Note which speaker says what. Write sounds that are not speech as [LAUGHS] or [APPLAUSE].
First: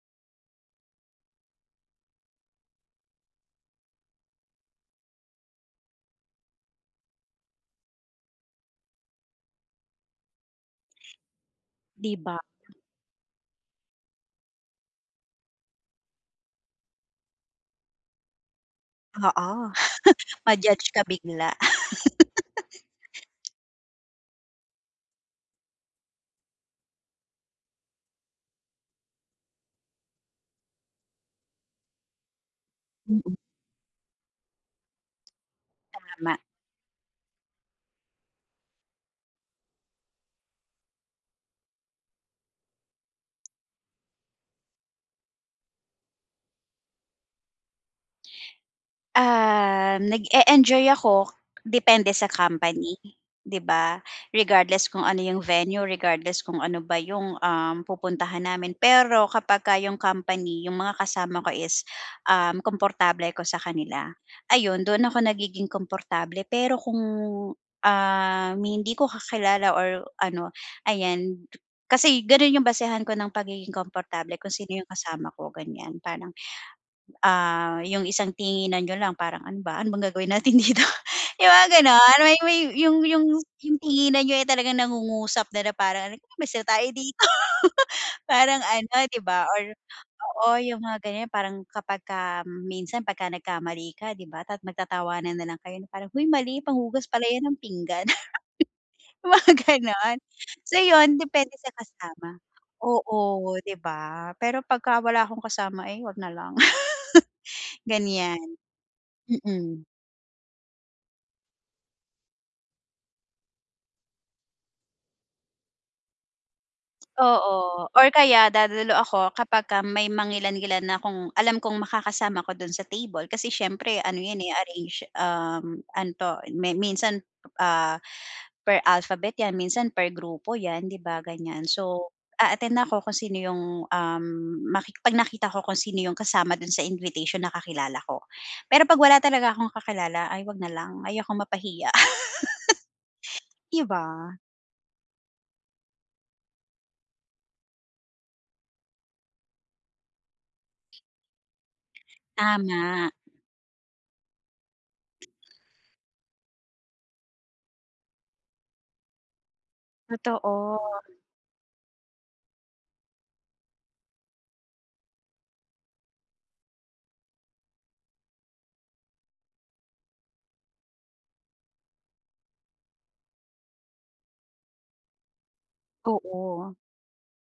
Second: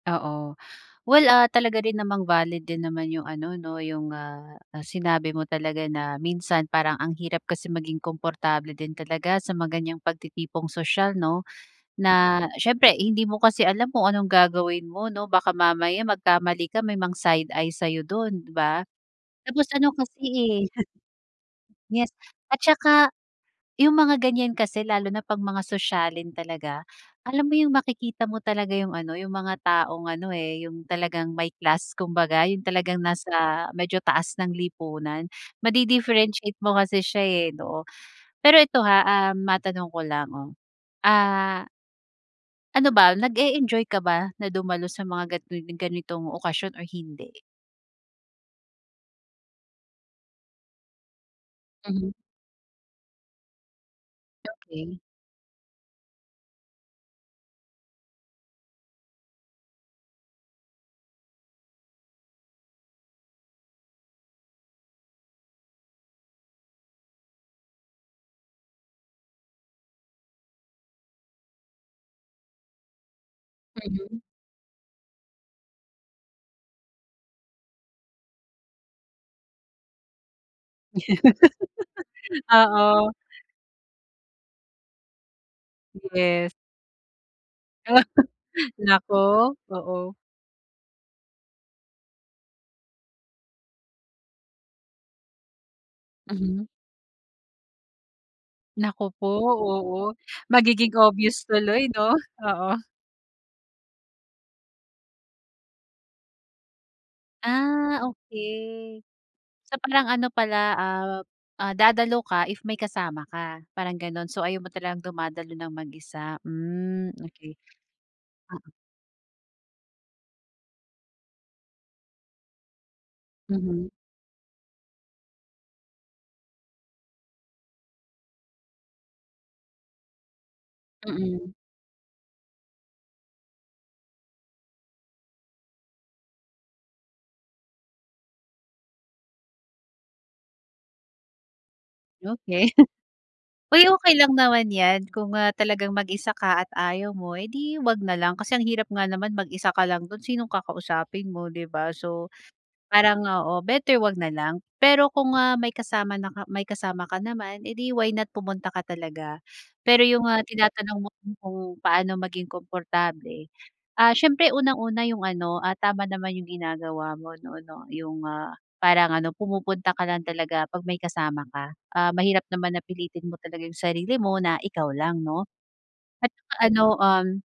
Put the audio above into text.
Speaker 1: Oo. Well, ah, talaga rin namang valid din naman 'yong ano, 'no, 'yong, ah ah, sinabi mo talaga na minsan parang ang hirap kasi maging komportable din talaga sa mga ganiyang pagtitipong sosyal, 'no.
Speaker 2: 'Di ba.
Speaker 1: Na siyempre, hindi mo kasi alam kung anong gagawin mo, 'no, baka mamaya magkamali ka, may mang-side-eye sa'yo do'n, 'di ba. Tapos,
Speaker 2: Oo.
Speaker 1: ano kasi,
Speaker 2: [SCOFFS]
Speaker 1: eh
Speaker 2: Ma-judge ka bigla.
Speaker 1: [CHUCKLES] yes,
Speaker 2: [LAUGHS]
Speaker 1: at saka, 'yong mga ganiyan kasi lalo na pag mga sosyalin talaga, alam mo 'yong makikita mo talaga 'yong ano, 'yong mga taong ano, eh, 'yong talagang may class kumbaga, 'yong talagang nasa
Speaker 2: Mm.
Speaker 1: medyo taas ng lipunan.
Speaker 2: Tama.
Speaker 1: Madi-differentiate mo kasi siya, eh, 'no. Pero eto ha, ah, matanong ko lang, 'no, ah ano ba, nag-eenjoy ka ba na dumalo sa mga gan tulad ng ganitong okasyon or hindi?
Speaker 2: Ah, nag-e-enjoy ako,
Speaker 1: Mhm.
Speaker 2: depende sa company, 'di ba. Regardless
Speaker 1: Okay.
Speaker 2: kung ano 'yong venue, regardless kung ano ba 'yong, um, pupuntahan namin. Pero kapagka 'yong company, 'yong mga kasama ko is, um, komportable ako sa kanila, ayun do'n ako nagiging komportable. Pero kung, um, hindi ko kakilala or ano, ayan, kasi gano'n 'yong basehan ko ng pagiging
Speaker 1: Mhm.
Speaker 2: komportable kung sino 'yong kasama ko, ganiyan. Parang, ah, 'yong isang tinginan niyo lang parang, "Ano ba, ano bang gagawin natin dito?" 'yong mga
Speaker 1: [LAUGHS]
Speaker 2: gano'n, may may 'yong
Speaker 1: Oo.
Speaker 2: 'yong 'yong tinginan niyo ay talagang nangungusap na, na parang "Halika na,
Speaker 1: Yes.
Speaker 2: umalis na tayo dito."
Speaker 1: Ah.
Speaker 2: [LAUGHS] Parang
Speaker 1: [CHUCKLES]
Speaker 2: ano,
Speaker 1: Naku,
Speaker 2: 'di ba, or
Speaker 1: oo.
Speaker 2: oo, 'yong mga ganiyan, 'yong parang kapagka minsan pagka nagkamali ka, 'di ba, tat magtatawanan na lang kayo na parang, "Hoy mali,
Speaker 1: Mhm.
Speaker 2: panghugas pala 'yan ng pinggan," [LAUGHS]
Speaker 1: Naku po,
Speaker 2: 'yong mga
Speaker 1: oo.
Speaker 2: gano'n. So,
Speaker 1: Magiging
Speaker 2: 'yon
Speaker 1: obvious
Speaker 2: depende sa
Speaker 1: tuloy, 'no,
Speaker 2: kasama.
Speaker 1: oo.
Speaker 2: Oo, 'di ba, pero pagka wala akong kasama, eh, huwag na lang, [LAUGHS]
Speaker 1: Ah,
Speaker 2: ganiyan.
Speaker 1: okay. So
Speaker 2: Mm.
Speaker 1: parang ano pala ap ah, dadalo ka if may kasama ka, parang gano'n. So ayaw mo talagang dumadalo ng mag-isa, hmm, okay.
Speaker 2: Oo, or kaya
Speaker 1: Mm.
Speaker 2: dadalo ako kapagka may mangilan-ngilan akong alam kong makakasama ko do'n sa table. Kasi
Speaker 1: Mhm.
Speaker 2: siyempre, ano 'yan, eh, arrange um, ano 'to, mi minsan, ah, per alphabet 'yan, minsan per grupo 'yan, 'di ba,
Speaker 1: Mm.
Speaker 2: ganiyan. So, a-attend ako kung sino 'yong, um, maki pag nakita ko kung sino 'yong kasama do'n sa invitation na kakilala ko. Pero 'pag wala talaga akong kakilala ay huwag na lang, ayokong mapahiya.
Speaker 1: Okay. [CHUCKLES]
Speaker 2: [LAUGHS] 'Di
Speaker 1: Uy, okay lang
Speaker 2: ba?
Speaker 1: naman 'yan, kung, ah, talagang mag-isa ka at ayaw mo, eh, 'di huwag nalang. Kasi ang hirap nga naman mag-isa ka lang do'n, sinong kakausapin mo ,'di ba, so
Speaker 2: Tama.
Speaker 1: parang, oo, better huwag na lang. Pero kung, ah, may kasama na ka may kasama ka naman, eh, 'di why not, pumunta ka talaga. Pero 'yong, ah, tinatanong
Speaker 2: Totoo.
Speaker 1: mo ko kung paano maging komportable, ah, siyempre unang-una 'yong ano, ah, tama naman 'yong ginagawa mo, 'no, 'no, 'yong, ah, parang ano pumupunta ka lang talaga pag may kasama ka. Ah, mahirap naman na pilitin mo talaga 'yong sarili mo na ikaw lang, 'no. At saka
Speaker 2: Oo.
Speaker 1: ano, um